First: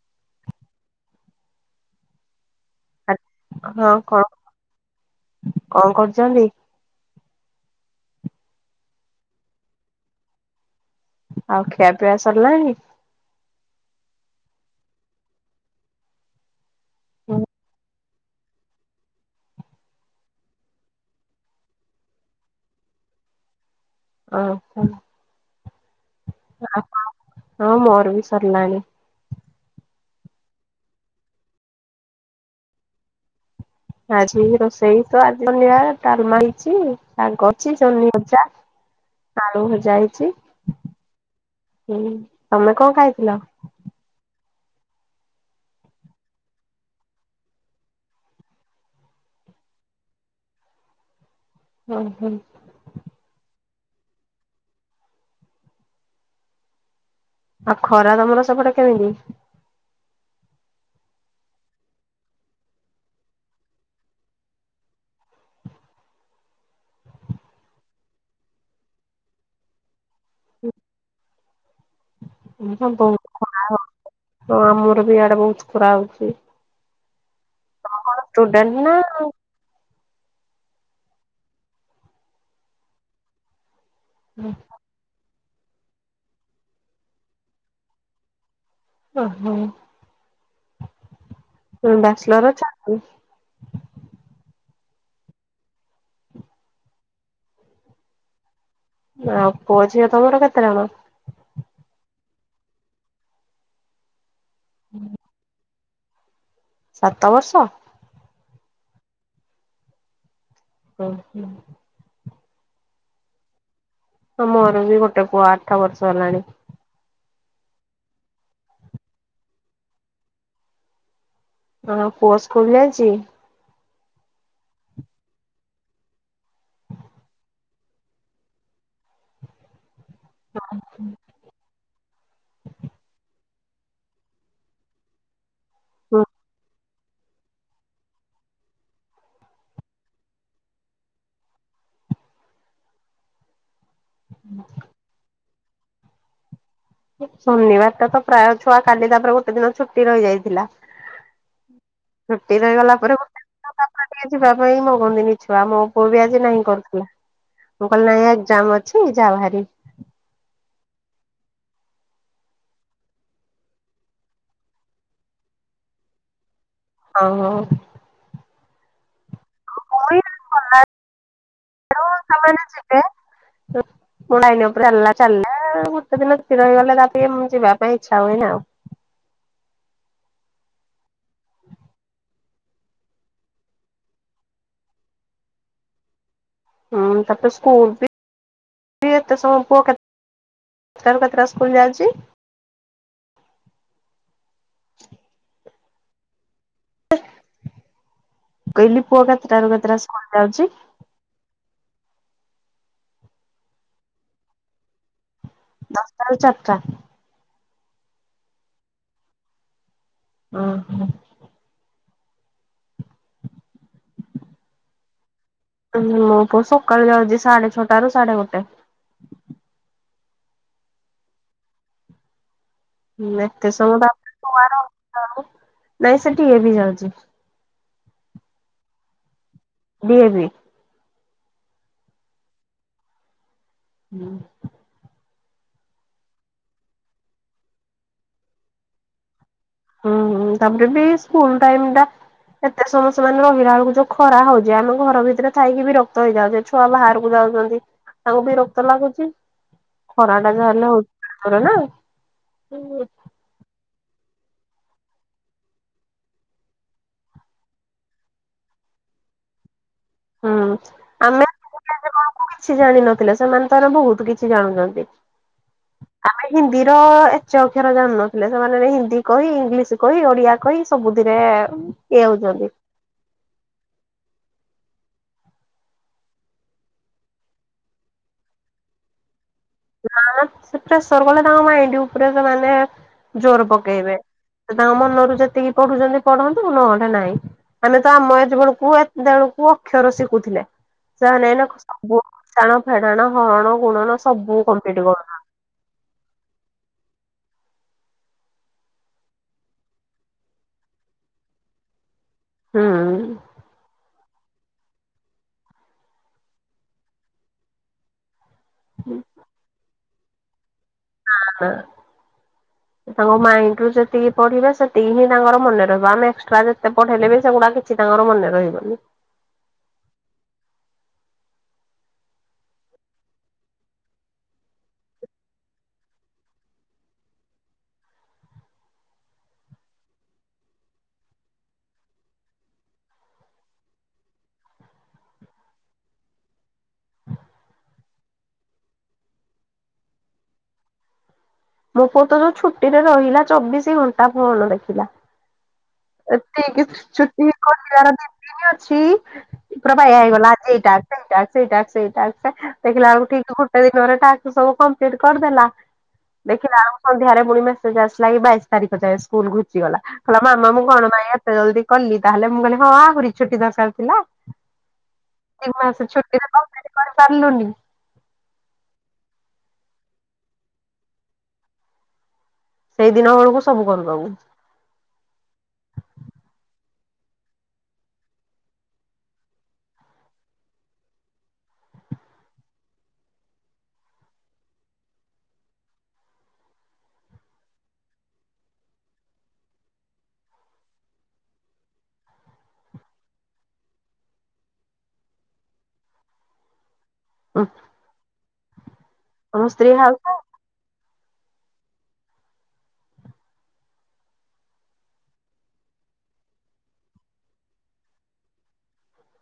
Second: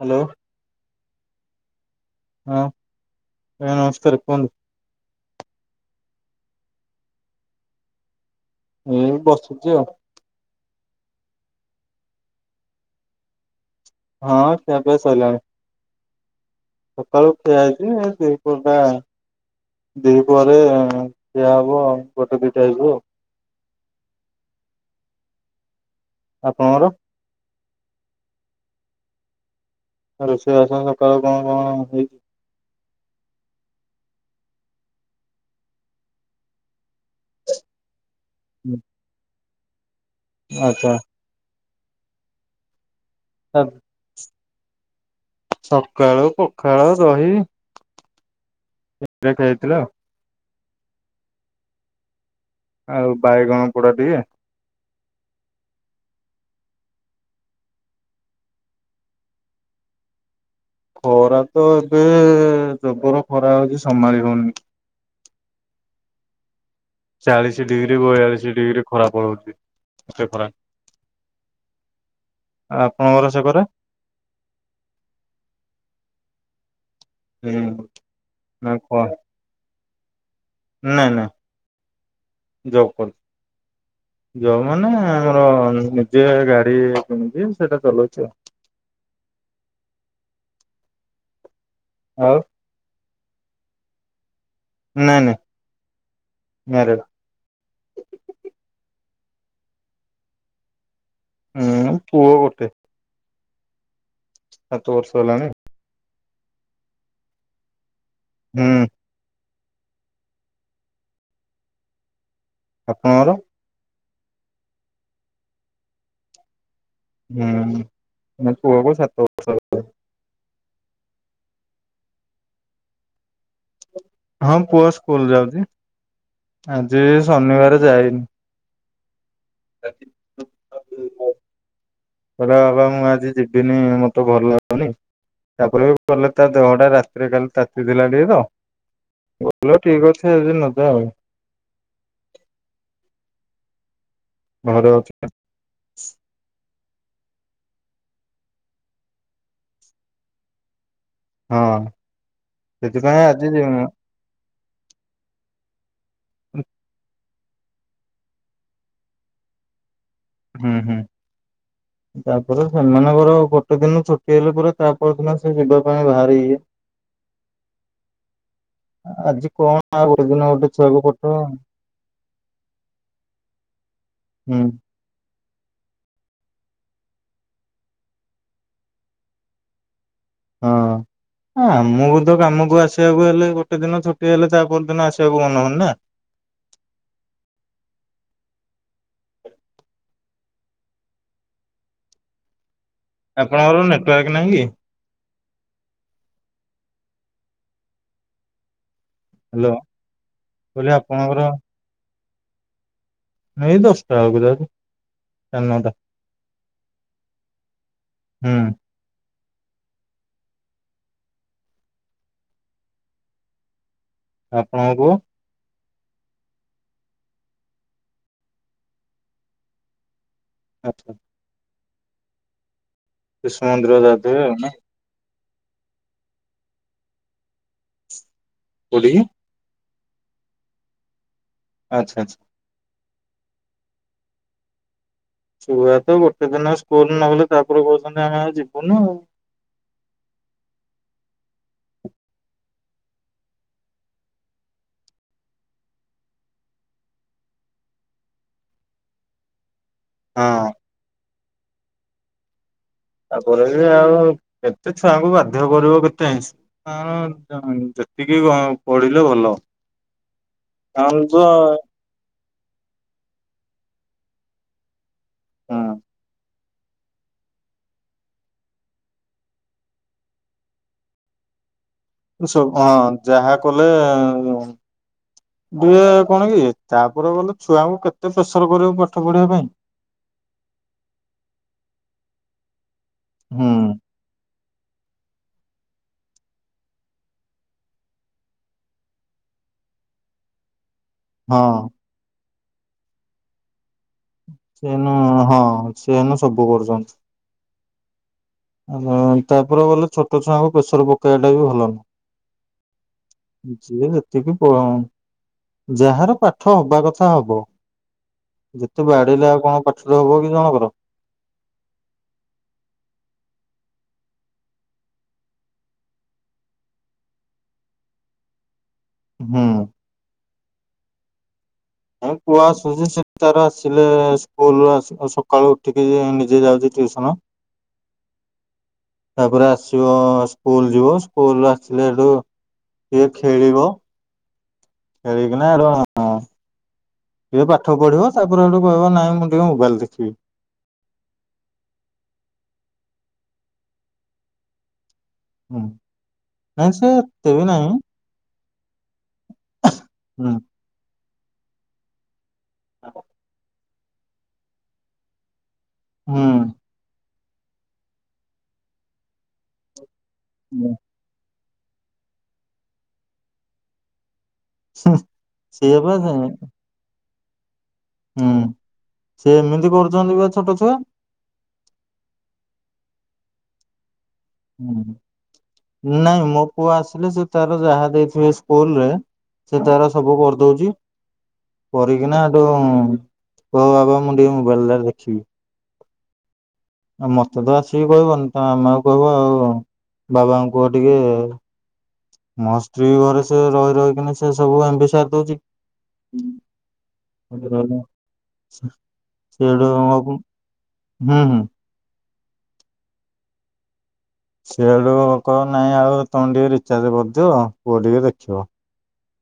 Hello. ହଁ। ଆଜ୍ଞା ହଁ ନମସ୍କାର କଣ କୁହନ୍ତୁ କଣ କରୁଛନ୍ତି? ହୁଁ ବସୁଛି ଆଉ, ଆଉ ଖିଆ ପିଇଆ ସରିଲାଣି? ହଁ ଖିଆ ପିଆ ସଇଲାଣି ସକାଳୁ ଠିଆ ହେଇଛି ଏ ସେଇ କୁର୍ ଟା ଦି ପହରେ ଖିଆ ହବ ଗୋଟେ ଦିଟା ହେଇଯିବ। ଅଂ ହ। ଆପଣଙ୍କର? ହଁ ମୋର୍ ବି ସର୍ଲାଣି। ଆଉ ରୋଷେଇ ବାସ ସକାଳୁ କଣ କଣ ହେଇଛି? ଆଜି ରୋଷେଇ ତ ଆଜି ଜନିଆ ଡାଲମା ହେଇଚି ଶାଗ ଅଛି ଜନି [unintelligible] ଆଳୁ ଭଜା ହେଇଚି। ଆଚ୍ଛା। ହୁଁ ତମେ କଂ ଖାଇଥିଲ? [unintelligible] ସକାଳୁ ପଖାଳ ଦହି [unintelligible] ଖାଇବା ହୋଇଥିଲା। ହୁଁ ହୁଁ। ଆଉ ବାଇଗଣ ପୋଡା ଟିକେ। ଆଉ ଖରା ତମର ସେପଟେ କେମିତି? ଖରା ତ ଏବେ ଜବର ଖରା ହଉଛି ସମ୍ଭାଳି ହଉନି। ଚାଳିଶି ଡିଗ୍ରୀ ବୟାଳିଶି ଡିଗ୍ରୀ ଖରା ପଳଉଛି। ଏତେ ଖରା [unintelligible] ମୁହଁ ଦଉ ଆପଣଙ୍କର ସେ ଖରା? ଆଉ [unintelligible] ହଁ ଆମର ବି ଇଆଡେ ବହୁତ୍ ଖରା ହଉଛି। ହୁଁ ନା କଂ ନାଇଁ ନାଇଁ ଜବ୍ କରୁଛି ଜବ୍ ମା ନେ ଆମର ନିଜେ ଆ ଗାଡି କିଣିକି ସେଟା ଚଲଉଛି ଆଉ। ଓ ହୋ ଉଁ ଆଉ ବ୍ୟାଚଲର୍ ଅଛ [unintelligible] ନାଇଁ ନାଇଁ ମ୍ୟାରେଡ୍। ନାଉ ପୁଅ ଝିଅ ତମର କେତେ ଜଣ? ହୁଁ ପୁଅ ଗୋଟେ। ସାତ ବର୍ଷ ହେଲାଣି। ସାତ ବର୍ଷ? ହୁଁ। ଉଁ ହୁଁ। ଆପଣଅର? ହଁ ମୋର ବି ଗୋଟେ ପୁଅ ଆଠ ବର୍ଷ ହେଲାଣି। ହୁଁ ମୋ ପୁଅକୁ ସାତ ବ ହଁ ପୁଅ ସ୍କୁଲ୍ ଯାଉଚି? ହଁ ପୁଅ ସ୍କୁଲ ଯାଉଚି। ଆଜି ଶନିବାର ଯାଇନି। [unintelligible] [unintelligible] କହିଲା ବାବା ମୁଁ ଆଜି ଯିବିନି ମତେ ଭଲ ଲାଗୁନି ତାପରେ [inaudible] ଗଲେ ତା ଦେହଟା ରା ତିରେ କାଲି ତାତିଥିଲା ଟିକେ ତ [unintelligible] ଠିକ୍ ଅଛି ଆଉ ଯଦି ନ ଯା। ଘରେ ଅଛି। ଶନିବାର ଟା ତ ପ୍ରାୟ ଛୁଆ କାଲି ତାପରେ ଗୋଟେ ଦିନ ଛୁଟି ରହିଯାଇଥିଲା ହଁ ଛୁଟି ରହିଗଲା ପରେ [inaudible] ସେଥିପାଇଁ ଟେ ଆଜି ଦିନ ଯିବିନି। ତାପରେ କିଏ ଯିବା ପାଇଁ ମଙ୍ଗତିନି ଛୁଆ ମୋ ପୁଅ ବି ଆଜି ନାହିଁ କରୁଥିଲା। ମୁଁ କହିଲି ନାଇ ଏକ୍ଜାମ୍ ଅଛି ଯାଓ ହେରି। ହୁଁ ହୁଁ। ତାପରେ ସେମାନଙ୍କର ଗୋଟେ ଦିନ ଛୁଟି ହେଇଗଲା ପରେ ତାପର ଦିନ ସେ ଯିବା ପାଇଁ ବାହାରି ଇଏ। ହଁ ହଁ। ଆଜି କଣ ଗୋଟେ ପା ଦିନ ଗୋଟେ ଛୁଆକୁ ପଠେଇବ? କଣ ସେମାନେ ଯିବେ ହୁଁ ଲାଇନ୍ ଉପରେ ଆଲା ଚାଲିଲା ଗୋଟେ ଦିନ ତ ସ୍ଥିର ହେଇଗଲେ ତାପରେ ଯିବା ପାଇଁ ଇଚ୍ଛା ହୁଏନି ଆଉ। ହଁ। ହ ଆମକୁ ତ କାମକୁ ଆସିବାକୁ ହେଲେ ଗୋଟେ ଦିନ ଛୁଟି ହେଲେ ତା ପର ଦିନ ଆସିବାକୁ ମନ ହୋଉନି ନା। ହୁଁ ତାପରେ ସ୍କୁଲ ବି ଏତେ ସମୟ ପୁଅ କେତେ କେତଟା ରୁ କେତେଟା ସ୍କୁଲ ଯାଉଛି? ଆପଣଙ୍କର ନେଟୱାର୍କ ନାହିଁ କି? କହିଲି ପୁଅ କେତେଟାରୁ ହ୍ୟାଲୋ କେତେଟା ସ୍କୁଲ ଯାଉଛି? କହିଲି ଆପଣଙ୍କର ଏଇ ଦଶଟା ବେଳକୁ ଯାଉଚି। ଶାଡେ ନଅଟା। ଦଶଟା ରୁ ଚାରିଟା। ହୁଁ। ଓହୋ। ଆପଣଙ୍କ ପୁଅ? ମୋ ପୁଅ ସକାଳୁ ଯାଉଛି ସାଢେ ଛଅଟାରୁ ସାଢେ ଗୋଟେ। ଆଚ୍ଛା। ନା ଶିଶୁ ଏତେ ସମୟ ମନ୍ଦିର [unintelligible] ଗାଧୋଇବେ ଆଉ ନା ଛୁଆରା ନାଇଁ ସେ ଡି ଏ ଭି ଯାଉଛି। କୋଉଠିକି? D A V. ଆଚ୍ଛା ଆଛା। ହୁଁ। ଛୁଆ ତ ଗୋଟେ ଦିନ ସ୍କୁଲ ନ ଗଲେ ତାପରେ କହୁଚନ୍ତି ଆମେ ଆଉ ଯିବୁନି। ହୁଁ ହୁଁ ତାପରେ ବି ସ୍କୁଲ ଟାଇମ୍ ଟା ଏତେ ସମୟ ସେମାନେ ରହିଲା ବେଳକୁ ଯୋଉ ଖରା ହୋଉଛି ଆମେ ଘର ଭିତରେ ଥାଇକି ବିରକ୍ତ ହେଇଯାଉଚେ। ଛୁଆ ବାହାରକୁ ଯାଉଛନ୍ତି ତାଙ୍କୁ ବିରକ୍ତ ଲାଗୁଛି। ଖରାଟା ହଁ ଯାହେଲେ ହୋଉଛି ଭାରି ଜୋରେ ନା। ତାପରେ ବି ଆଉ କେତେ ଛୁଆଙ୍କୁ ବାଧ୍ୟ କରିବ କେତେ ଇନ୍ସ୍ ତାଙ୍କର ଜ ଯେତିକି ଆଁ ପଢିଲେ ଭଲ। ହୁଁ କାରଣ ତ ଆମେ ଟୁ କ୍ଲାସ ବେଳକୁ କିଛି ଜାଣିନଥିଲେ ସେମାନେ ତ ହେଲେ ବହୁତ କିଛି ଜାଣୁଛନ୍ତି। ହଁ ଆମେ ହିନ୍ଦୀର ଏଚେ ଅକ୍ଷର ଜାଣନଥିଲେ ସେମାନେ ହିନ୍ଦୀ କହି ଇଂଲିଶ କହି ଓଡିଆ କହି ସବୁଥିରେ ଇଏ ହଉଛନ୍ତି ସବୁ ହଁ ଯାହା କଲେ ଡି ଏ କଣ କି ତାପରେ ଗଲେ ଛୁଆଙ୍କୁ କେତେ ପ୍ରେସର କରିବ ପାଠ ପଢିବା ପାଇଁ। ନାମ ସେ ପ୍ରେସର କଲେ ତାଙ୍କ ମାଇଣ୍ଡି ଉପରେ ସେମାନେ ଜୋର ହୁଁ ପକେଇବେ। ସେ ତାଙ୍କ ମନରୁ ଯେତିକି ପଢୁଛନ୍ତି ପଢ଼ନ୍ତୁ ନହେଲେ ନାଇଁ। ଆମେ ତ ଆମ ଏ ଜୀବନ କୁ ଏତେବେଳକୁ ଅକ୍ଷର ଶିଖୁଥିଲେ। ସେମାନେ ଏଇନା ହଁ ସବୁ ମିସାଣ ଫେଡାଣ ହରଣ ଗୁଣନ ସବୁ ସେ କମ୍ପ୍ଲିଟ ଏନୁ କରୁ ହଁ ସେ ଏନୁ ସବୁ କରୁଛନ୍ତି। ଆମର ତାପରେ ଗଲେ ଛୋଟ ଛୁଆଙ୍କୁ ପ୍ରେସର ପକେଇବା ଟା ବି ଭଲ ନୁହଁ। ହୁଁ। ଯିଏ ଯେତିକି ପ ଯାହାର ପାଠ ହବା କଥା ହବ। ଯେତେ ବାଡେଇଲେ ଆଉ କଣ ପାଠରେ ହବ କି ଜଣଙ୍କର। ନା ନା। ତାଙ୍କ ମାଇଣ୍ଡ ରୁ ଯେତିକି ପଢିବେ ସେତିକି ହିଁ ତାଙ୍କର ମନେ ରହିବ ଆମେ ଏକ୍ସଟ୍ରା ଯେତେ ପଢେଇଲେ ବି ସେଗୁଡାକ କି କିଛି ତାଙ୍କର ମନେ ରହିବନି। ହୁଁ। ଏ ପୁଅ ଆସୁଛି ସେ ତାର ଆସିଲେ ସ୍କୁଲ ସକାଳୁ ଉଠିକି ନିଜେ ଯାଉଛି ଟିଉସନ। ତାପରେ ଆସିବ ସ୍କୁଲ ଯିବ ସ୍କୁଲୁ ଆସିଲେ ସେଠୁ ଟିକେ ଖେଳିବ। ଖେଳି କି ନା ର ଅ ଟିକେ ପାଠ ପଢିବ ତାପରେ ସେଠୁ କହିବ ନାଇଁ ମୁଁ ଟିକେ ମୋବାଇଲ ଦେଖିବି। ମୋ ପୁଅ ତ ଯୋଉ ଛୁଟିରେ ରହିଲା ଚବିଶି ଘଣ୍ଟା ଫୋନ ଦେଖିଲା। ହୁଁ। ଏତି କି ନାଇଁ ସେ ଛୁଟି ଏତେ ବି ନାହିଁ କରିବାର ଦି ନ ଅଛି ପ୍ରଭା ଇଏ ହେଇଗଲା ହୁଁ ଆଜି ଏଇଟା ସେଇଟା ସେଇଟା ସେଇଟା। ଦେଖିଲା ବେଳକୁ ଠିକ ଗୋଟେ ଦିନରେ ତାକୁ ସବୁ କମ୍ପ୍ଲିଟ କରିଦେଲା ହୁଁ। ଦେଖିଲା ବେଳକୁ ସନ୍ଧ୍ୟାରେ ପୁଣି ମେସେଜ ଆସିଲା କି ବାଇଶି ତାରିଖ ଯାଏଁ ସ୍କୁଲ ଘୁଞ୍ଚି ଗଲା କହିଲା ମା ହୁଁ କଣ ବା ଏତେ ଜଲଦି କଲି ତାହେଲେ ମୁଁ କହିଲି ହଁ ଆହୁରି ଛୁଟି ଦରକାର ଥିଲା। ଏ ସିଏ ମାସ ବା ସେ- ଛୁଟିରେ କମ୍ଲିଟ୍ କରିସାରିଲୁଣି। ହୁଁ ସେ ଏମିତି କରୁଛନ୍ତି ବା ଛୋଟ ଛୁଆ। ସେଇ ଦିନ ବେଳକୁ ସବୁ କରିଦବୁ। ନାଇଁ ମୋ ପୁଅ ଆସିଲେ ସେ ତାର ଯାହା ଦେଇଥିବେ ସ୍କୁଲ ରେ। ସେ ତାର ସବୁ କରିଦଉଛି। କରିକିନା ଏଠୁ କହିବ ବାବା ମୁଁ ଟିକେ ମୋବାଇଲଟା ଦେଖିବି। ଆ ମତେ ତ ଆସିକି କହିବନି ତା ମାମକୁ କହିବ ଆଉ ବାବାଙ୍କୁ କୁହ ଟିକେ ମୋ ସ୍ତ୍ରୀ ଘରେ ସେ ରହି ରହିକିନି ସେ ସବୁ ଏମବି ସାରି ଦଉଛି। [unintelligible] ଆମ ସେଇଠୁ ସ୍ତ୍ରୀ ହାଉସ ହୁଁ ହୁଁ। ସେଠୁ କହିବ ନାଇଁ ଆଉ ତମେ ଟିକେ ରିଚାର୍ଜ କରିଦିିବ ପୁଅ ଟିକେ ଦେଖିବ।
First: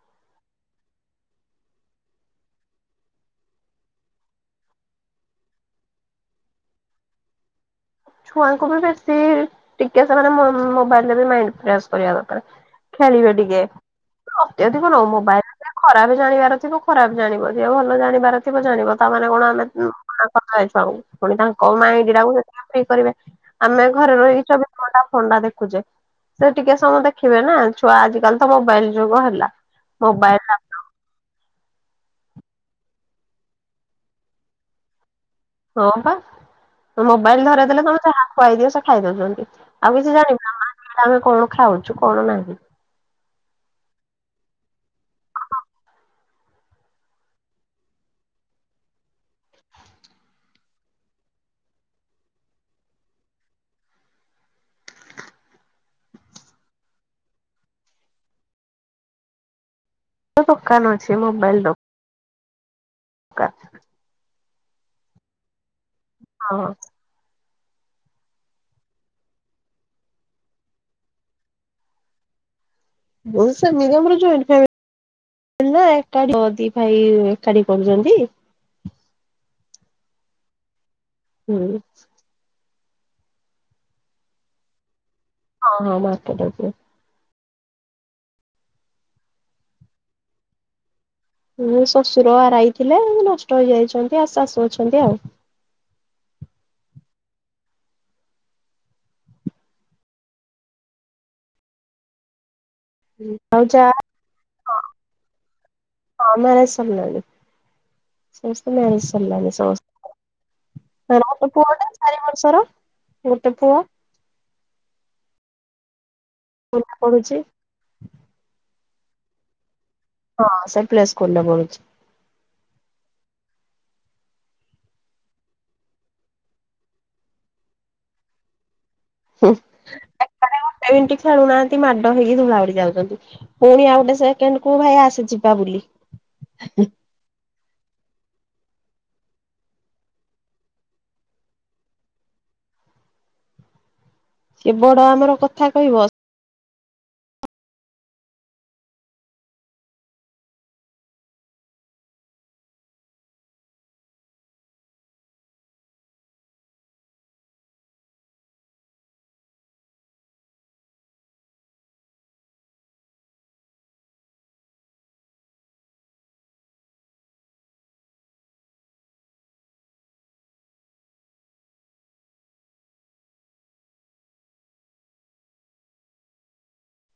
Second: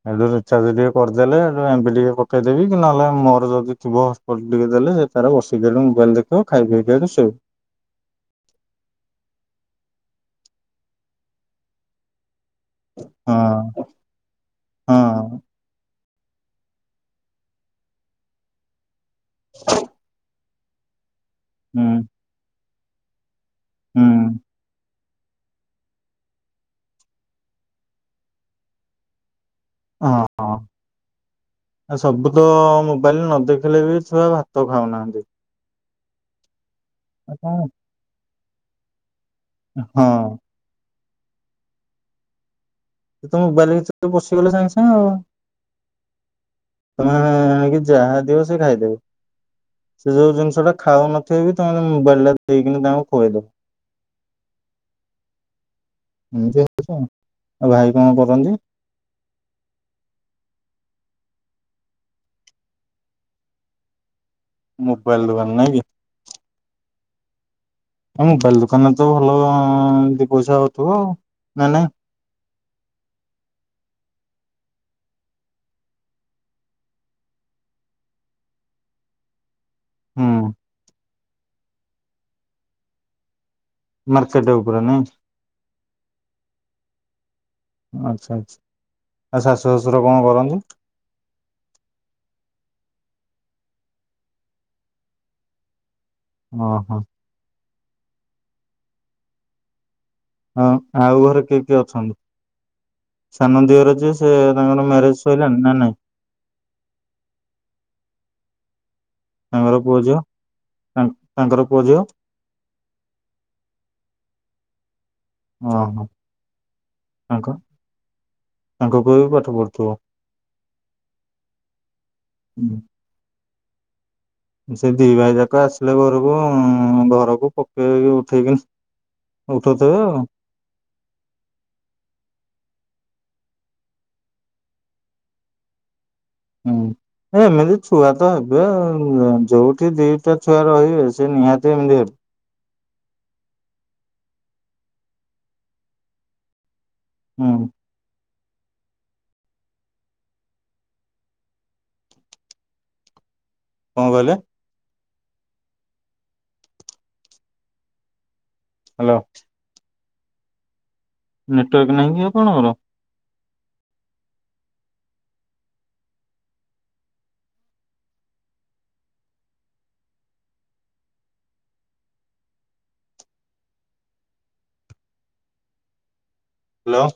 ସେଠୁ ରିଚାର୍ଜ ଟିକେ କରିଦେଲେ ଏଠୁ ଏମବି ଟିକେ ପକେଇଦେବି କି ନହେଲେ ମୋର ଯଦି ଥିବ କରି ଟିକେ ଦେଲେ ସେ ତାର ବସିକି ତାର ମୋବାଇଲ ଦେଖିବ ଖାଇପିଇକି ଶୋଇବ। ଛୁଆଙ୍କୁ ବି ବେଶୀ ଟିକେ ସେମାନେ ମୋବାଇଲ ରେ ବି ମାଇଣ୍ଡ ଫ୍ରେସ୍ କରିବା ଦରକାର। ଖେଳିବେ ଟିକେ ହଁ ଅତ୍ୟଧିକ ନ ହଁ ମୋବାଇଲରେ ଖରା ବି ଜାଣିବାର ଥିବ ଖରାପ ଜାଣିବ ଯିଏ ଭଲ ଜାଣିବାର ଥିବ ଜାଣିବ ତାମାନେ କଣ ଆମେ [unintelligible] ହୋଉ ହୁଁ ମାଇଣ୍ଡ ଟାକୁ ତ ଫ୍ରି କରିବେ ଆମେ ହୁଁ ଘରେ ରହିକି ଚବିଶ ଘଣ୍ଟା ଫୋନଟା ଦେଖୁଚେ। ସେ ଟିକେ ସମୟ ଦେଖିବେ ନା ଛୁଆ ଆଜିକାଲି ତ ମୋବାଇଲ ଯୁଗ ହେଲା। ହଁ ମୋବାଇଲ ହଁ। ସବୁ ତ ମୋବାଇଲରେ ନ ଦେଖିଲେ ବି ଛୁଆ ଭାତ ଖାଉନାହାନ୍ତି। ହଁ ବା ଆଉ ମୋବାଇଲ କଣ ଧରେଇଦେଲେ ତମେ ଯାହା ଖୁଆଇଦିଅ ସେ ଖାଇ ଦଉଛନ୍ତି। ଆଉ କିଛି ଜାଣି ହଁ ପାରୁନାହାଁନ୍ତି ଆମେ କଣ ଖାଉଛୁ କଣ ନାହିଁ। ସେତ ମୋବାଇଲ ଭିତରେ ପଶିଗଲେ ସାଙ୍ଗେ ସାଙ୍ଗେ ଆଉ। ତମେ ଆଣିକି ଯାହା ଦିଅ ସେ ଖାଇଦେବେ। ସେ ଯୋଉ ଜିନିଷ ଟା ଖାଉ ନଥିବେ ବି ତମେ ତାଙ୍କୁ ମୋବାଇଲ ଟା ଦେଇକିନି ତାଙ୍କୁ ଖୁଆଇଦବ। ଏମିତିଆ କଥା, ଆଉ ଭାଇ କଣ କରନ୍ତି? ତା ଦୋକାନ ଅଛି ମୋବାଇଲ ଦୋ କା ମୋବାଇଲ ଦୋକାନ ନାଇଁ କି? ହଁ ହ। ମୋବାଇଲ ଦୋକାନରେ ତ ଭଲ ଦି ପଇସା ହୋଉଥୁବ ଆଉ ନାଁ ନାଇଁ? ବହୁ ସେ [unintelligible] ହେଲେ ଏକାଠି ଦି ଭାଇ ଏକାଠି କରୁଛନ୍ତି। ହୁଁ। ହୁଁ। ମାର୍କେଟ୍ ଉପରେ ନାଇଁ? ହଁ ହଁ ମାର୍କେଟ ଉପରେ। ଆଚ୍ଛା ଆଚ୍ଛା ଆଉ ଶାଶୁ ଶଶୁର କଣ କରନ୍ତି? ମୋ ଶ୍ୱଶୁର ଆରାଇ ଥିଲେ ନଷ୍ଟ ହେଇଯାଇଛନ୍ତି ଆଉ ଶାଶୁ ଅଛନ୍ତି ଆଉ। ଓ ହୋ। ହଁ ଆଉ ଘରେ କିଏ କିଏ ଅଛନ୍ତି? ସାନ ଆଉ ଯା ଦିଅର ଜେ ସେ ତାଙ୍କର ମ୍ୟାରେଜ ସହିଲାଣି ନା ନାଇଁ। ହଁ ମ୍ୟାରେଜ୍ ସରିଲାଣି। ସମସ୍ତଙ୍କର ମ୍ୟାରେଜ ସରିଲାଣି ତାଙ୍କର ପୁଅ ସମସ୍ତଙ୍କର ଝିଅ? ମୋର ଗୋଟେ ତାଙ୍କର ପୁଅ ପୁଅଟେ ଝିଅ ଚାରି ବର୍ଷର। ବର୍ଷର ଗୋଟେ ପୁଅ। ଓ ହଁ। ଖୋଲା ପଡ଼ୁଛି। ତାଙ୍କ ପୁଅ ବି ପାଠ ପଢୁଥିବ। ହଁ ସେ ପ୍ଲେ ସ୍କୁଲ୍ ରେ ପଢୁଚି। ହୁଁ। ସେ ଦି ଭାଇ ଯାକ ଆସିଲେ ଘରକୁ ଉଁ ଘରକୁ ପକେଇବେ କି ଉଠେଇବେ। ଏକାଠି ଗୋଟେ ମିନଟ୍ ଖେଳୁନାହାନ୍ତି ମାଡ଼ ହେଇକି ଧୂଳା ଉଡ଼ି ଯାଉଛନ୍ତି। ପୁଣି ଆଉ ଗୋଟେ ସେକେଣ୍ଡ କୁ ଭାଇ ଆସେ ଯିବା ବୁଲି। ହୁଁ। ଏ ଏମିତି ଛୁଆ ତ ହେବେ ଆଉ ଯୋଉଠି ଦିଟା ଛୁଆ ରହିବେ ସେ ନିହାତି ଏମିତି ହେବେ। ସେ ବଡ ଆମର କଥା କହିବ। ହୁଁ। କଣ କହିଲେ? ହ୍ୟାଲୋ। ନେଟୱାର୍କ ନାହିଁ କି ଆପଣଙ୍କର। ହ୍ୟାଲୋ।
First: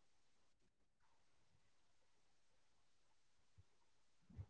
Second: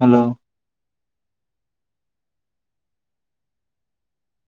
ହ୍ୟାଲୋ।